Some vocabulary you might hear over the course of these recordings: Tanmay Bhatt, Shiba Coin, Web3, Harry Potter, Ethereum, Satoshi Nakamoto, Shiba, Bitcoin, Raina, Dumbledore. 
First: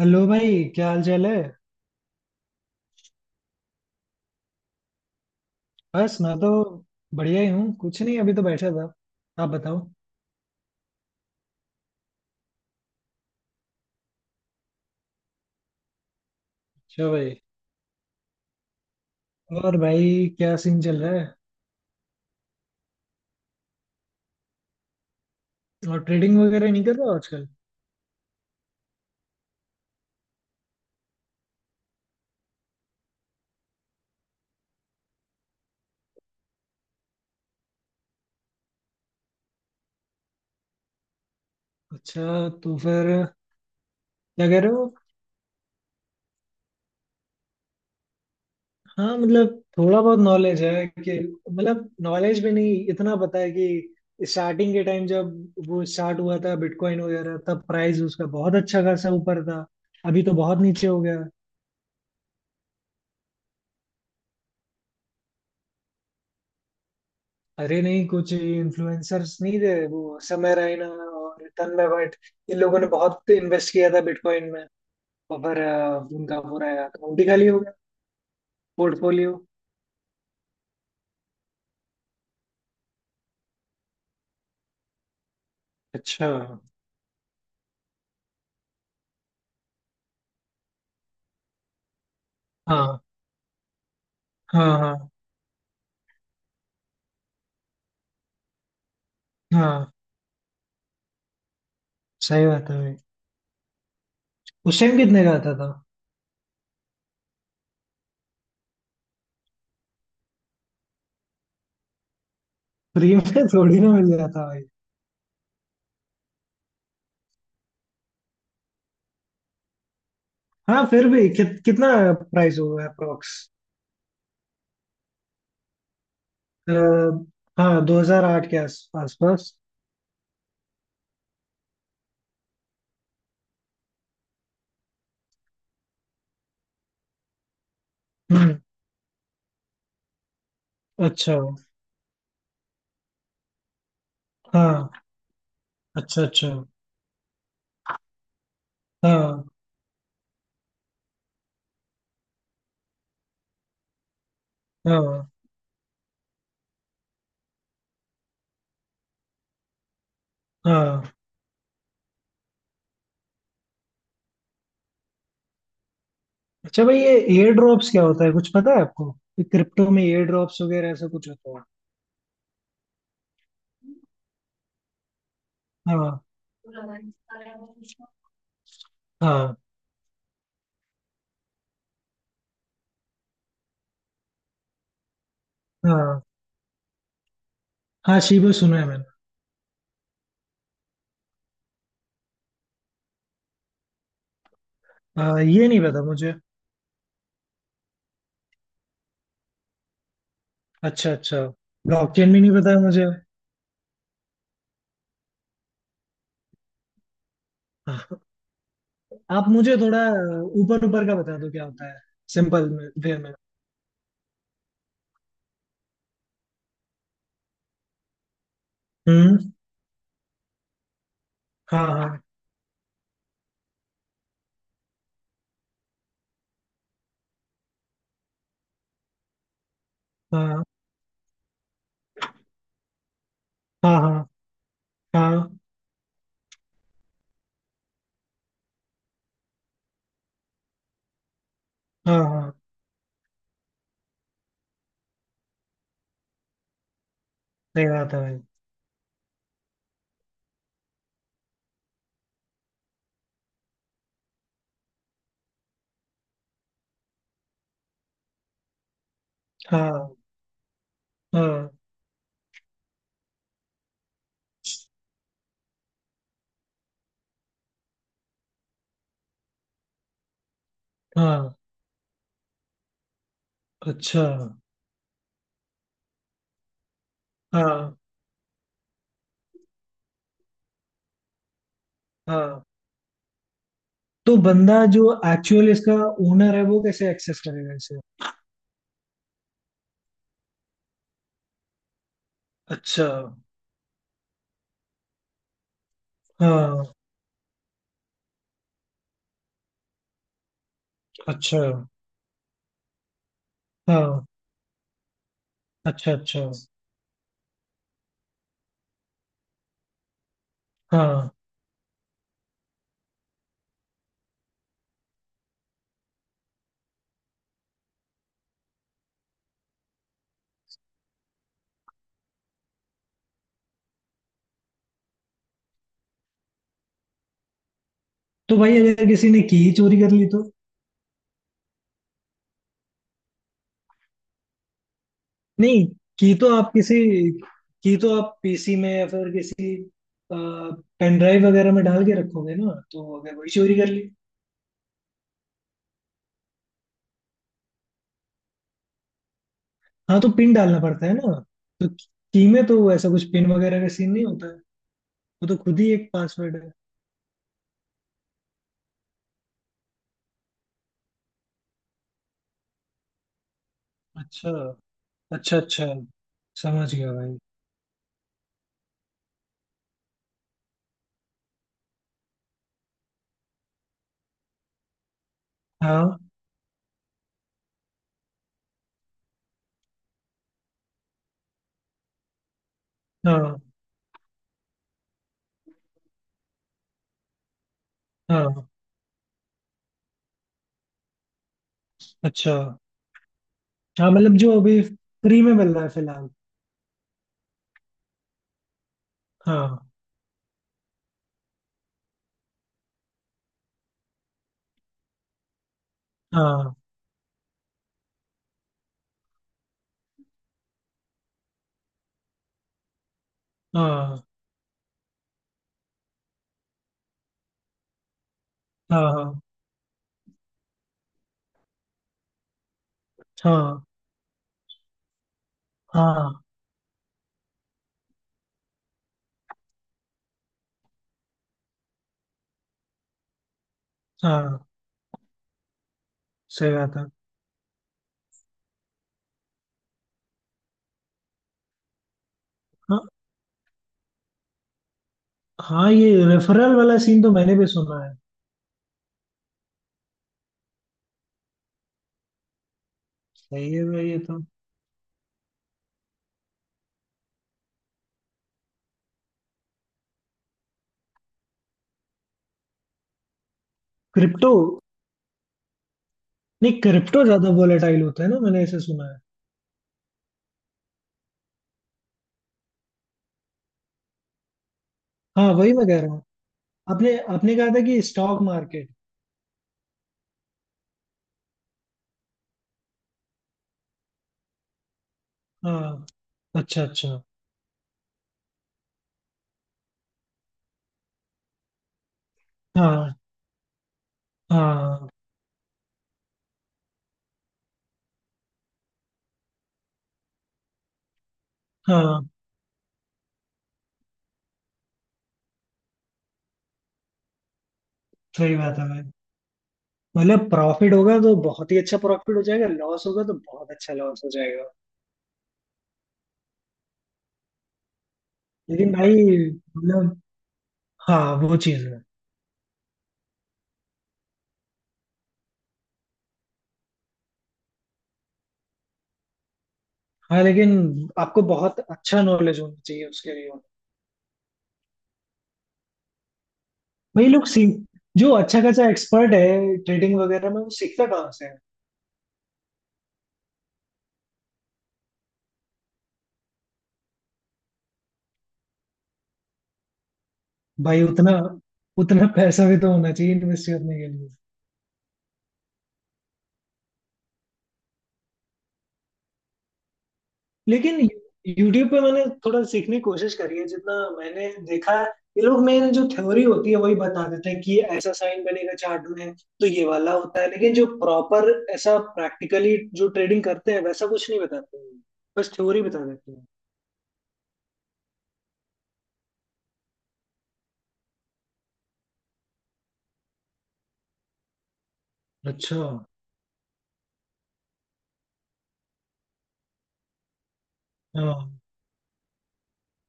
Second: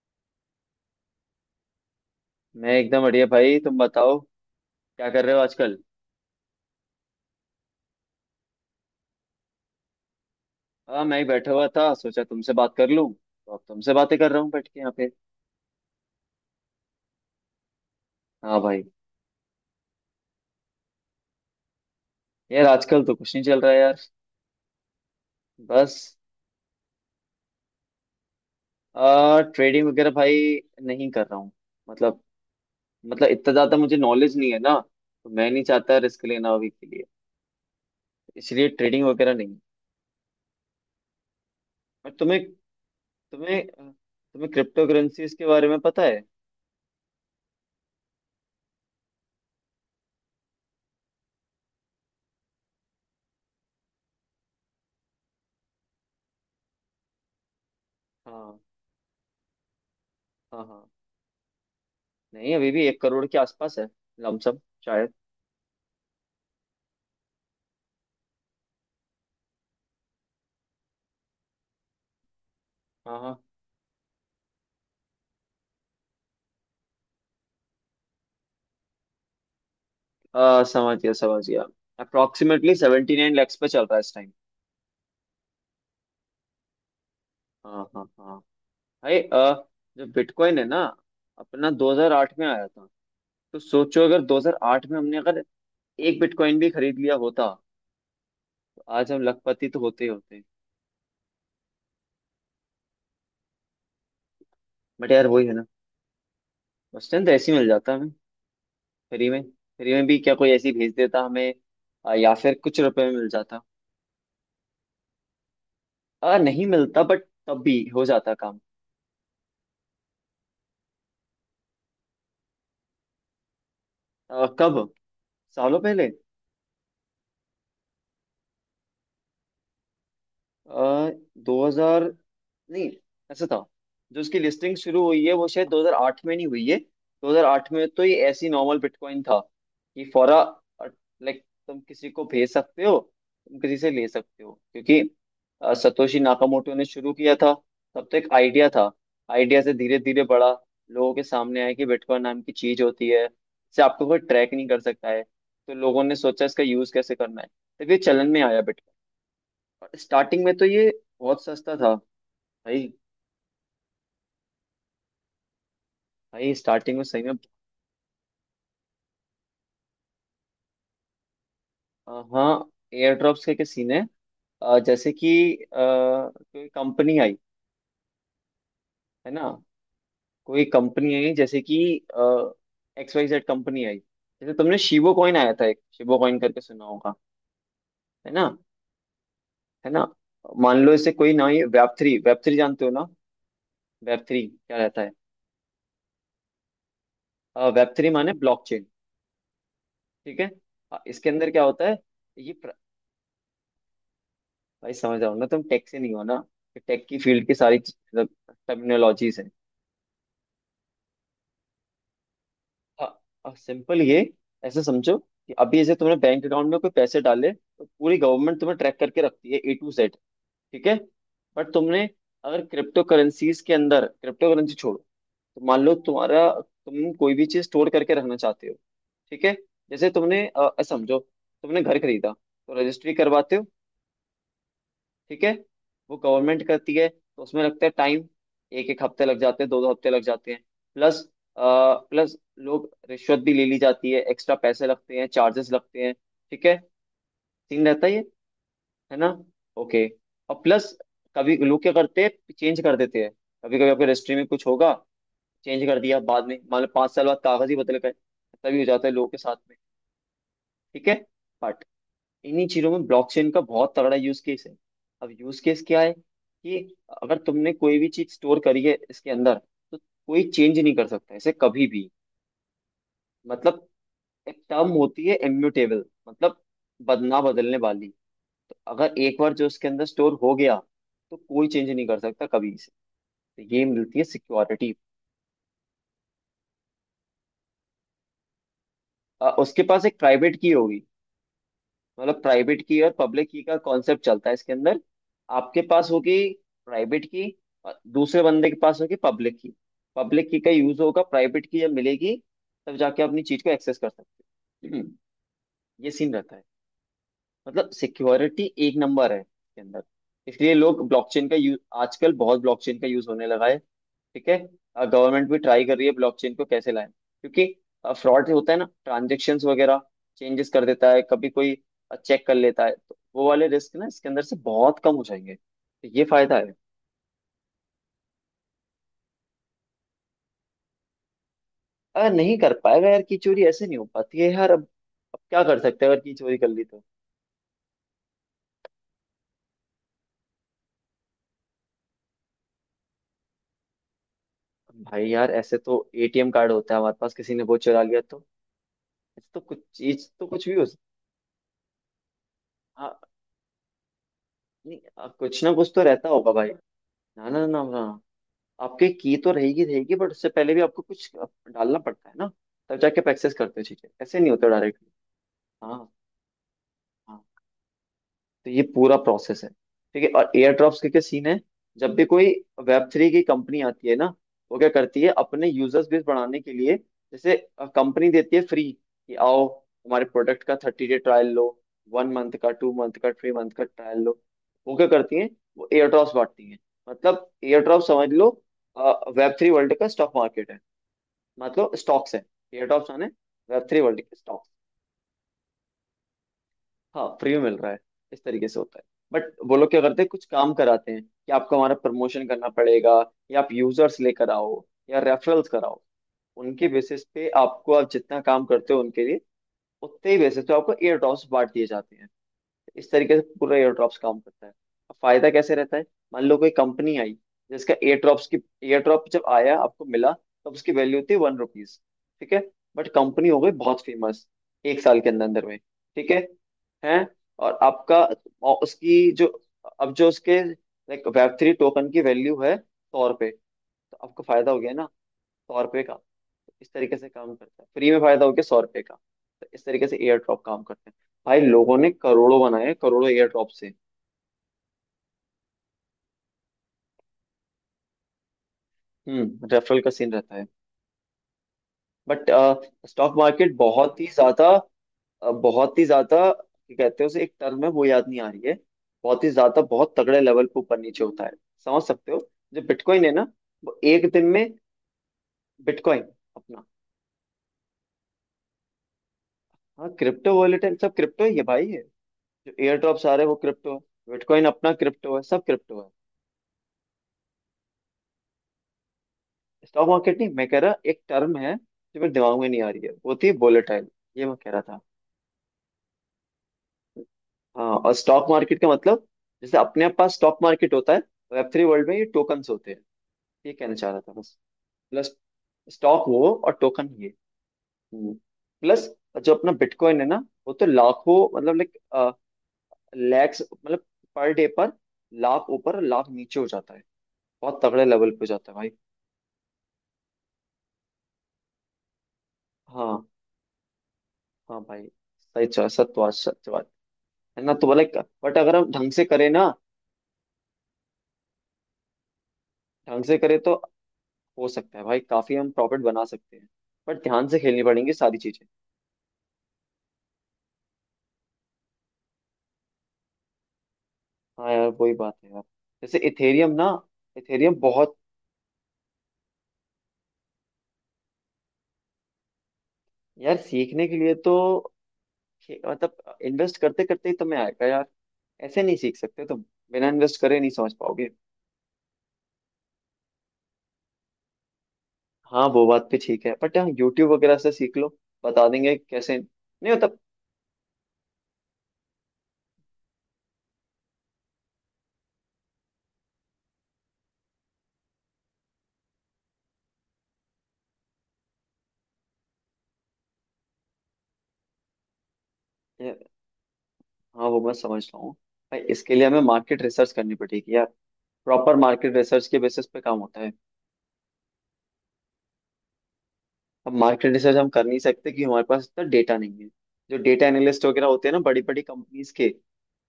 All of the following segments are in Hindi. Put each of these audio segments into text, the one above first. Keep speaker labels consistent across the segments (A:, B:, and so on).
A: हेलो भाई, क्या हाल चाल है।
B: मैं एकदम बढ़िया भाई। तुम बताओ, क्या कर रहे हो आजकल?
A: बस मैं तो बढ़िया ही हूँ, कुछ नहीं अभी तो बैठा था। आप बताओ।
B: हाँ, मैं ही बैठा हुआ था, सोचा तुमसे बात कर लूं तो अब तुमसे बातें कर रहा हूँ बैठ के यहाँ पे।
A: अच्छा भाई।
B: हाँ भाई।
A: और भाई क्या सीन चल रहा है।
B: यार, आजकल तो कुछ नहीं चल रहा है यार। बस।
A: और ट्रेडिंग वगैरह नहीं कर रहे हो आजकल।
B: आ ट्रेडिंग वगैरह भाई नहीं कर रहा हूँ। मतलब मतलब, इतना ज्यादा मुझे नॉलेज नहीं है ना, तो मैं नहीं चाहता रिस्क लेना अभी के लिए। इसलिए ट्रेडिंग वगैरह नहीं। और तुम्हें
A: अच्छा तो फिर।
B: तुम्हें
A: क्या
B: तुम्हें
A: कह रहे
B: क्रिप्टो
A: हो।
B: करेंसीज के बारे में पता है?
A: हाँ मतलब थोड़ा बहुत नॉलेज है कि, मतलब नॉलेज भी नहीं, इतना पता है कि स्टार्टिंग के टाइम जब वो स्टार्ट हुआ था बिटकॉइन वगैरह, तब प्राइस उसका बहुत
B: हाँ
A: अच्छा खासा ऊपर था। अभी तो बहुत
B: हाँ
A: नीचे
B: हाँ।
A: हो गया।
B: नहीं, अभी भी 1 करोड़ के आसपास है। लमसम, शायद।
A: अरे नहीं, कुछ इन्फ्लुएंसर्स नहीं थे वो समय रैना और तन्मय भट्ट, इन लोगों ने
B: हाँ
A: बहुत
B: हाँ।
A: इन्वेस्ट किया था बिटकॉइन में। और फिर उनका पूरा अकाउंट ही खाली हो गया। पोर्टफोलियो।
B: समझ गया समझ गया। अप्रोक्सीमेटली 79 लैक्स पे चल रहा है इस टाइम।
A: अच्छा।
B: हाँ हाँ हाँ। भाई, जो बिटकॉइन है ना, अपना 2008 में आया था।
A: हाँ,
B: तो सोचो, अगर
A: हाँ,
B: 2008 में
A: हाँ,
B: हमने अगर एक बिटकॉइन भी खरीद लिया होता, तो आज हम लखपति तो
A: हाँ।
B: होते ही होते।
A: सही बात है भाई। उस टाइम
B: बट
A: कितने
B: यार,
A: का
B: वही है
A: आता
B: ना।
A: था।
B: उस टाइम तो ऐसे ही मिल जाता हमें, फ्री में। फ्री में भी क्या, कोई ऐसी भेज देता हमें, या फिर कुछ रुपए में
A: फ्री में
B: मिल जाता।
A: थोड़ी ना मिल जाता भाई।
B: नहीं मिलता, बट तब भी हो जाता काम।
A: हाँ फिर भी कितना प्राइस होगा अप्रोक्स।
B: कब, सालों पहले?
A: हाँ, 2008 के आस आसपास।
B: आ, दो हजार, नहीं, ऐसा था, जो इसकी लिस्टिंग शुरू हुई है वो शायद 2008 में नहीं हुई है। 2008 में तो ये ऐसी
A: हम्म।
B: नॉर्मल बिटकॉइन था कि फौरा,
A: अच्छा।
B: लाइक, तुम किसी को भेज सकते हो, तुम किसी से ले सकते हो,
A: हाँ।
B: क्योंकि सतोशी
A: अच्छा अच्छा।
B: नाकामोटो ने शुरू किया था। तब तो एक आइडिया था।
A: हाँ,
B: आइडिया से धीरे धीरे बड़ा लोगों के सामने आया कि बिटकॉइन नाम की चीज होती है, इसे आपको कोई ट्रैक नहीं कर सकता है।
A: हाँ,
B: तो लोगों ने सोचा इसका यूज कैसे करना है। तब ये चलन में आया बिटकॉइन। स्टार्टिंग में तो ये
A: हाँ।
B: बहुत सस्ता था भाई। भाई,
A: अच्छा
B: स्टार्टिंग
A: भाई,
B: में
A: ये
B: सही में।
A: एयर ड्रॉप्स क्या होता है कुछ पता है आपको। ये क्रिप्टो में एयर ड्रॉप्स वगैरह ऐसा कुछ होता है।
B: हाँ, एयर ड्रॉप्स के सीन है। जैसे कि,
A: हाँ।
B: कोई कंपनी आई, है ना,
A: हाँ।
B: कोई कंपनी आई जैसे कि XYZ कंपनी आई। जैसे तुमने शिबो कॉइन आया था, एक शिबो
A: हाँ
B: कॉइन करके सुना होगा।
A: हाँ
B: है ना,
A: शिबो सुना है मैंने।
B: है ना। मान लो इसे कोई ना आई, वेब थ्री, वेब थ्री जानते हो ना? वेब थ्री क्या रहता है?
A: हाँ, ये नहीं पता मुझे।
B: वेब थ्री माने ब्लॉकचेन। ठीक है।
A: अच्छा
B: इसके
A: अच्छा।
B: अंदर क्या होता है?
A: ब्लॉकचेन भी
B: ये
A: नहीं पता
B: प्र...
A: है मुझे।
B: भाई, समझ रहा हो ना, तुम टेक से नहीं हो ना। टेक की फील्ड की सारी
A: हाँ।
B: टर्मिनोलॉजीज है।
A: आप मुझे थोड़ा ऊपर ऊपर का बता दो क्या होता है, सिंपल में वे में।
B: सिंपल, ये ऐसे समझो कि अभी जैसे तुमने बैंक अकाउंट में कोई पैसे डाले, तो पूरी गवर्नमेंट तुम्हें ट्रैक करके
A: हम्म।
B: रखती है, A to Z। ठीक है। बट
A: हाँ,
B: तुमने,
A: हाँ।
B: अगर क्रिप्टो करेंसीज के अंदर, क्रिप्टो करेंसी छोड़ो, तो मान लो तुम्हारा, तुम कोई भी चीज स्टोर करके रखना चाहते हो। ठीक है। जैसे तुमने
A: हाँ,
B: समझो तुमने घर खरीदा, तो रजिस्ट्री करवाते हो।
A: हाँ, हाँ,
B: ठीक है। वो गवर्नमेंट करती है, तो उसमें लगता है टाइम। एक एक हफ्ते लग जाते हैं, दो दो हफ्ते लग जाते हैं। प्लस,
A: हाँ, हाँ,
B: प्लस
A: हाँ।
B: लोग रिश्वत भी ले ली जाती है, एक्स्ट्रा पैसे लगते हैं, चार्जेस लगते हैं। ठीक है। सीन
A: सही
B: रहता है
A: बात
B: ये।
A: है भाई।
B: है ना। ओके। और प्लस, कभी लोग क्या करते हैं, चेंज कर देते हैं। कभी कभी आपके रजिस्ट्री में कुछ होगा, चेंज कर दिया, बाद में मान लो 5 साल बाद कागज ही बदल गए। तभी हो जाता है लोगों के साथ में।
A: हाँ,
B: ठीक है।
A: हाँ,
B: इन्हीं चीजों में ब्लॉकचेन का बहुत तगड़ा यूज केस है। अब यूज केस क्या है, कि अगर तुमने कोई भी चीज स्टोर करी है इसके अंदर, तो कोई चेंज नहीं कर सकता इसे
A: हाँ।
B: कभी भी। मतलब
A: अच्छा।
B: एक टर्म होती है इम्यूटेबल, मतलब बदना बदलने
A: हाँ,
B: वाली। तो अगर एक बार जो इसके अंदर स्टोर हो गया, तो कोई चेंज नहीं कर सकता
A: हाँ।
B: कभी इसे। तो ये मिलती है
A: तो बंदा
B: सिक्योरिटी।
A: जो एक्चुअल इसका ओनर है वो कैसे एक्सेस करेगा इसे।
B: उसके पास एक प्राइवेट की होगी। मतलब प्राइवेट की
A: अच्छा।
B: और पब्लिक की का कॉन्सेप्ट चलता है इसके अंदर। आपके पास होगी
A: हाँ।
B: प्राइवेट की, और दूसरे बंदे के पास होगी पब्लिक की। पब्लिक की का यूज होगा,
A: अच्छा।
B: प्राइवेट की जब मिलेगी, तब जाके अपनी चीज को एक्सेस कर
A: हाँ।
B: सकते हो। ये
A: अच्छा
B: सीन
A: अच्छा।
B: रहता है। मतलब सिक्योरिटी एक नंबर है इसके अंदर। इसलिए लोग
A: हाँ।
B: ब्लॉकचेन का यूज, आजकल बहुत ब्लॉकचेन का यूज होने लगा है। ठीक है। गवर्नमेंट भी ट्राई कर रही है ब्लॉकचेन को कैसे लाए, क्योंकि फ्रॉड होता है ना, ट्रांजेक्शन्स वगैरह चेंजेस कर देता है कभी कोई, चेक कर लेता है, तो वो वाले रिस्क ना इसके अंदर से बहुत कम हो जाएंगे। तो ये फायदा है।
A: तो भाई, अगर किसी ने की चोरी कर ली तो।
B: अगर नहीं कर पाएगा यार, की चोरी ऐसे नहीं हो पाती है यार अब। अब क्या कर
A: नहीं,
B: सकते हैं अगर की
A: की तो
B: चोरी कर
A: आप
B: ली
A: किसी
B: तो?
A: की तो आप पीसी में या फिर किसी पेन ड्राइव वगैरह में डाल के रखोगे ना, तो अगर वही चोरी कर ली।
B: भाई यार, ऐसे तो ATM कार्ड होता है हमारे पास, किसी ने वो चुरा लिया तो? ऐसे तो कुछ
A: हाँ तो
B: चीज, तो
A: पिन
B: कुछ भी
A: डालना
B: हो।
A: पड़ता है ना, तो की में तो ऐसा
B: हाँ।
A: कुछ पिन वगैरह का सीन नहीं होता है।
B: नहीं,
A: वो तो
B: कुछ ना
A: खुद ही
B: कुछ तो
A: एक
B: रहता होगा
A: पासवर्ड
B: भाई।
A: है।
B: ना, ना, ना, ना, आपके की तो रहेगी रहेगी, बट उससे पहले भी आपको कुछ डालना पड़ता है ना, तब जाके आप एक्सेस करते हो चीजें। ऐसे नहीं
A: अच्छा,
B: होता डायरेक्टली।
A: अच्छा, अच्छा।
B: हाँ,
A: समझ गया भाई।
B: हाँ। तो ये पूरा प्रोसेस है, ठीक है। और एयर ड्रॉप्स के क्या सीन है? जब भी कोई वेब थ्री की कंपनी आती है ना, वो क्या करती है अपने यूजर्स
A: हाँ,
B: बेस बढ़ाने के लिए, जैसे कंपनी देती है फ्री कि आओ, हमारे प्रोडक्ट का 30 डे ट्रायल लो। 1 मंथ का, 2 मंथ का, थ्री
A: हाँ,
B: मंथ का ट्रायल लो। वो क्या करती है, वो एयर ड्रॉप्स बांटती है। मतलब एयर ड्रॉप समझ लो,
A: हाँ।
B: वेब थ्री वर्ल्ड का स्टॉक मार्केट है, मतलब स्टॉक्स है।
A: अच्छा।
B: एयर ड्रॉप्स माने वेब थ्री
A: हाँ,
B: वर्ल्ड के
A: मतलब जो
B: स्टॉक।
A: अभी फ्री में मिल रहा है फिलहाल।
B: हाँ, फ्री में मिल रहा है। इस तरीके से होता है। बट वो
A: हाँ
B: लोग क्या करते हैं, कुछ काम कराते हैं कि आपको हमारा प्रमोशन करना पड़ेगा, या आप यूजर्स लेकर आओ, या रेफरल्स कराओ।
A: हाँ,
B: उनके बेसिस पे आपको, आप जितना काम करते हो उनके लिए, उतने ही बेसिस पे आपको एयर ड्रॉप्स बांट दिए जाते हैं। इस तरीके से पूरा एयरड्रॉप्स
A: हाँ,
B: काम करता है। अब फायदा कैसे रहता है, मान लो कोई कंपनी आई, जिसका एयरड्रॉप्स की,
A: हाँ,
B: एयरड्रॉप
A: हाँ,
B: जब आया आपको मिला, तब उसकी वैल्यू थी 1 रुपीज। ठीक है। बट कंपनी हो गई
A: हाँ,
B: बहुत फेमस, एक साल के अंदर अंदर में। ठीक है।
A: हाँ।
B: हैं, और आपका, और उसकी जो, अब जो उसके लाइक वेब थ्री टोकन की वैल्यू है 100 रुपए, तो आपको
A: हाँ,
B: फायदा हो गया ना, 100 रुपये का।
A: सही
B: इस
A: बात है।
B: तरीके से काम करता है, फ्री में फायदा हो गया 100 रुपये का। तो इस तरीके से एयर ड्रॉप काम करते हैं। भाई लोगों ने करोड़ों बनाए,
A: हाँ,
B: करोड़ों एयर ड्रॉप से।
A: हाँ, ये रेफरल वाला सीन तो मैंने भी सुना है।
B: रेफरल का सीन रहता है, बट स्टॉक
A: सही
B: मार्केट
A: है भाई ये
B: बहुत ही
A: तो।
B: ज्यादा, बहुत ही ज्यादा, क्या कहते हैं उसे, एक टर्म है वो याद नहीं आ रही है, बहुत ही ज्यादा बहुत तगड़े लेवल पे ऊपर नीचे होता है। समझ सकते हो। जो बिटकॉइन है ना, वो एक दिन
A: क्रिप्टो।
B: में, बिटकॉइन
A: नहीं,
B: अपना।
A: क्रिप्टो ज्यादा वोलेटाइल होता है ना, मैंने ऐसे सुना है।
B: हाँ, क्रिप्टो वॉलेट है, सब क्रिप्टो ही है भाई ये। जो एयर ड्रॉप आ रहे हैं वो क्रिप्टो है, बिटकॉइन अपना क्रिप्टो है,
A: हाँ,
B: सब
A: वही मैं कह
B: क्रिप्टो है।
A: रहा हूँ। आपने आपने कहा था कि स्टॉक मार्केट।
B: स्टॉक मार्केट नहीं, मैं कह रहा एक टर्म है जो मेरे दिमाग में नहीं आ रही है वो, थी वोलेटाइल। ये मैं कह रहा था।
A: हाँ। अच्छा अच्छा।
B: हाँ, और स्टॉक मार्केट का मतलब, जैसे अपने पास स्टॉक मार्केट होता है, वेब थ्री वर्ल्ड में ये टोकन्स होते हैं।
A: हाँ,
B: ये कहना चाह रहा था बस।
A: हाँ।
B: प्लस, स्टॉक वो और टोकन ये। हम्म। प्लस, जो अपना बिटकॉइन है ना, वो तो लाखों, मतलब लाइक,
A: हाँ,
B: लैक्स, मतलब, पर डे पर लाख ऊपर, लाख नीचे हो जाता है। बहुत तगड़े लेवल पे हो
A: सही
B: जाता है
A: बात है
B: भाई।
A: भाई। मतलब प्रॉफिट होगा तो बहुत ही अच्छा प्रॉफिट हो जाएगा, लॉस होगा
B: हाँ
A: तो बहुत अच्छा लॉस हो जाएगा।
B: हाँ भाई। सही चॉइस सत्वास। है ना, तो लाइक, बट अगर हम
A: लेकिन
B: ढंग
A: भाई,
B: से करें ना,
A: मतलब, हाँ वो चीज है।
B: ढंग से करें तो, हो सकता है भाई काफी हम प्रॉफिट बना सकते हैं, बट ध्यान से खेलनी पड़ेंगी सारी चीजें।
A: हाँ लेकिन आपको बहुत अच्छा नॉलेज होना चाहिए उसके लिए।
B: हाँ यार, वही बात है यार। जैसे इथेरियम ना,
A: भाई लोग
B: इथेरियम
A: सीख,
B: बहुत।
A: जो अच्छा खासा एक्सपर्ट है ट्रेडिंग वगैरह में, वो सीखता कहाँ से है।
B: यार, सीखने के लिए तो मतलब, इन्वेस्ट करते करते ही तुम्हें आएगा यार। ऐसे नहीं सीख सकते तुम। बिना इन्वेस्ट करे नहीं समझ
A: भाई
B: पाओगे।
A: उतना उतना पैसा भी तो होना चाहिए इन्वेस्ट करने के लिए।
B: हाँ, वो बात भी ठीक है, बट यहाँ यूट्यूब वगैरह से सीख लो, बता देंगे कैसे, नहीं मतलब।
A: लेकिन यूट्यूब पे मैंने थोड़ा सीखने की कोशिश करी है, जितना मैंने देखा है ये लोग मेन जो थ्योरी होती है वही बता देते हैं कि ऐसा साइन बनेगा चार्ट में तो ये वाला होता है, लेकिन जो प्रॉपर ऐसा प्रैक्टिकली जो ट्रेडिंग करते हैं वैसा कुछ नहीं बताते हैं। बस थ्योरी बता देते हैं।
B: हाँ, वो मैं समझ रहा हूँ, भाई इसके लिए हमें मार्केट रिसर्च करनी पड़ेगी यार। प्रॉपर मार्केट रिसर्च के बेसिस पे काम होता है।
A: अच्छा।
B: अब मार्केट रिसर्च हम कर नहीं सकते, कि हमारे पास इतना डेटा नहीं है। जो डेटा एनालिस्ट वगैरह होते हैं ना,
A: हाँ,
B: बड़ी बड़ी कंपनीज के,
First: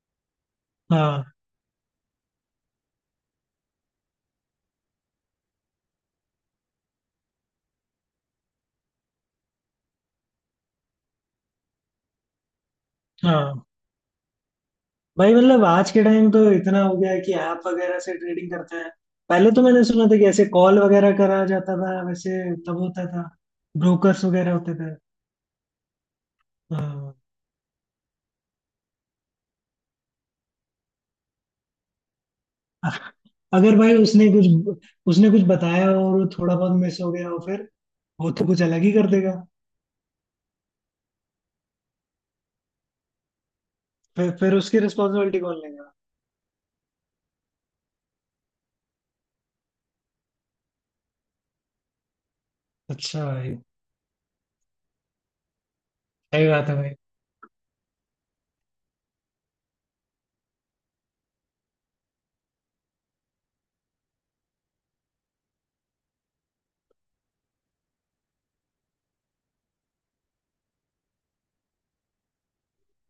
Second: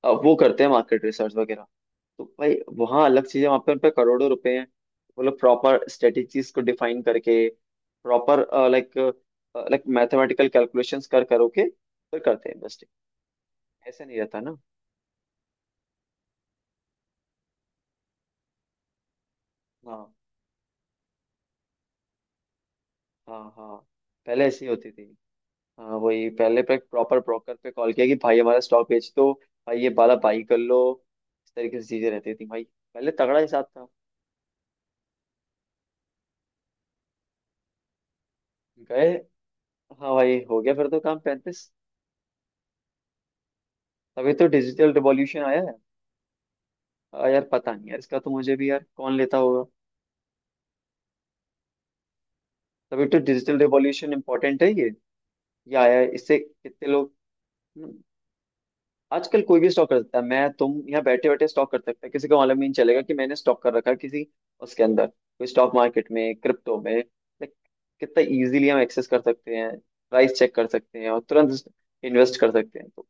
B: अब वो करते हैं मार्केट
A: हाँ,
B: रिसर्च वगैरह। तो भाई, वहाँ अलग चीज़ है, वहाँ पे उन पे करोड़ों रुपए हैं। वो लोग प्रॉपर स्ट्रेटेजीज को डिफाइन करके, proper, like like mathematical calculations कर करो के फिर करते हैं इन्वेस्टिंग।
A: हाँ।
B: ऐसा नहीं रहता ना।
A: भाई मतलब आज के टाइम तो इतना हो गया है कि ऐप वगैरह से ट्रेडिंग करते हैं। पहले तो मैंने
B: हाँ
A: सुना था कि ऐसे कॉल वगैरह करा जाता था, वैसे तब होता था।
B: हाँ हाँ।
A: ब्रोकर्स
B: पहले
A: वगैरह
B: ऐसी
A: होते
B: होती
A: थे।
B: थी, हाँ वही, पहले पे
A: हाँ।
B: प्रॉपर ब्रोकर पे कॉल किया कि भाई हमारा स्टॉक बेच दो, भाई ये वाला बाई कर लो। इस तरीके से चीजें रहती थी भाई। पहले तगड़ा हिसाब
A: अगर
B: था।
A: भाई उसने कुछ बताया और वो थोड़ा बहुत मिस हो गया हो, फिर वो तो कुछ अलग ही कर
B: गए।
A: देगा।
B: हाँ भाई, हो गया फिर तो काम, 35,
A: फिर
B: तभी तो
A: फिर उसकी
B: डिजिटल
A: रिस्पॉन्सिबिलिटी
B: रिवॉल्यूशन
A: कौन
B: आया है।
A: लेगा।
B: यार पता नहीं यार, इसका तो मुझे भी यार, कौन लेता होगा। तभी तो
A: अच्छा भाई।
B: डिजिटल रिवॉल्यूशन इम्पोर्टेंट है ये आया है, इससे
A: सही बात है
B: कितने
A: भाई।
B: लोग। आजकल कोई भी स्टॉक कर सकता है, मैं, तुम, यहाँ बैठे बैठे स्टॉक कर सकते हैं, किसी को मालूम ही नहीं चलेगा कि मैंने स्टॉक कर रखा है किसी, उसके अंदर, कोई स्टॉक मार्केट में, क्रिप्टो में, लाइक, कितना इजीली हम एक्सेस कर सकते हैं, प्राइस चेक कर सकते हैं और तुरंत इन्वेस्ट कर सकते हैं। तो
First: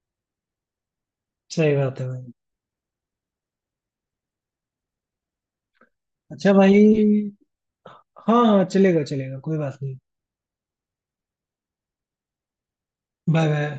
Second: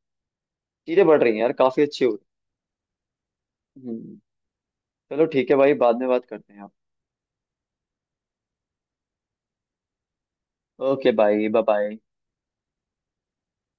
B: चीजें बढ़ रही हैं यार,
A: सही
B: काफी
A: बात
B: अच्छी
A: है
B: हो रही
A: भाई।
B: हैं। चलो ठीक है भाई, बाद में बात करते
A: अच्छा
B: हैं आप।
A: भाई। हाँ, हाँ, चलेगा चलेगा कोई बात नहीं।
B: ओके भाई, बाय बाय।
A: Bye bye.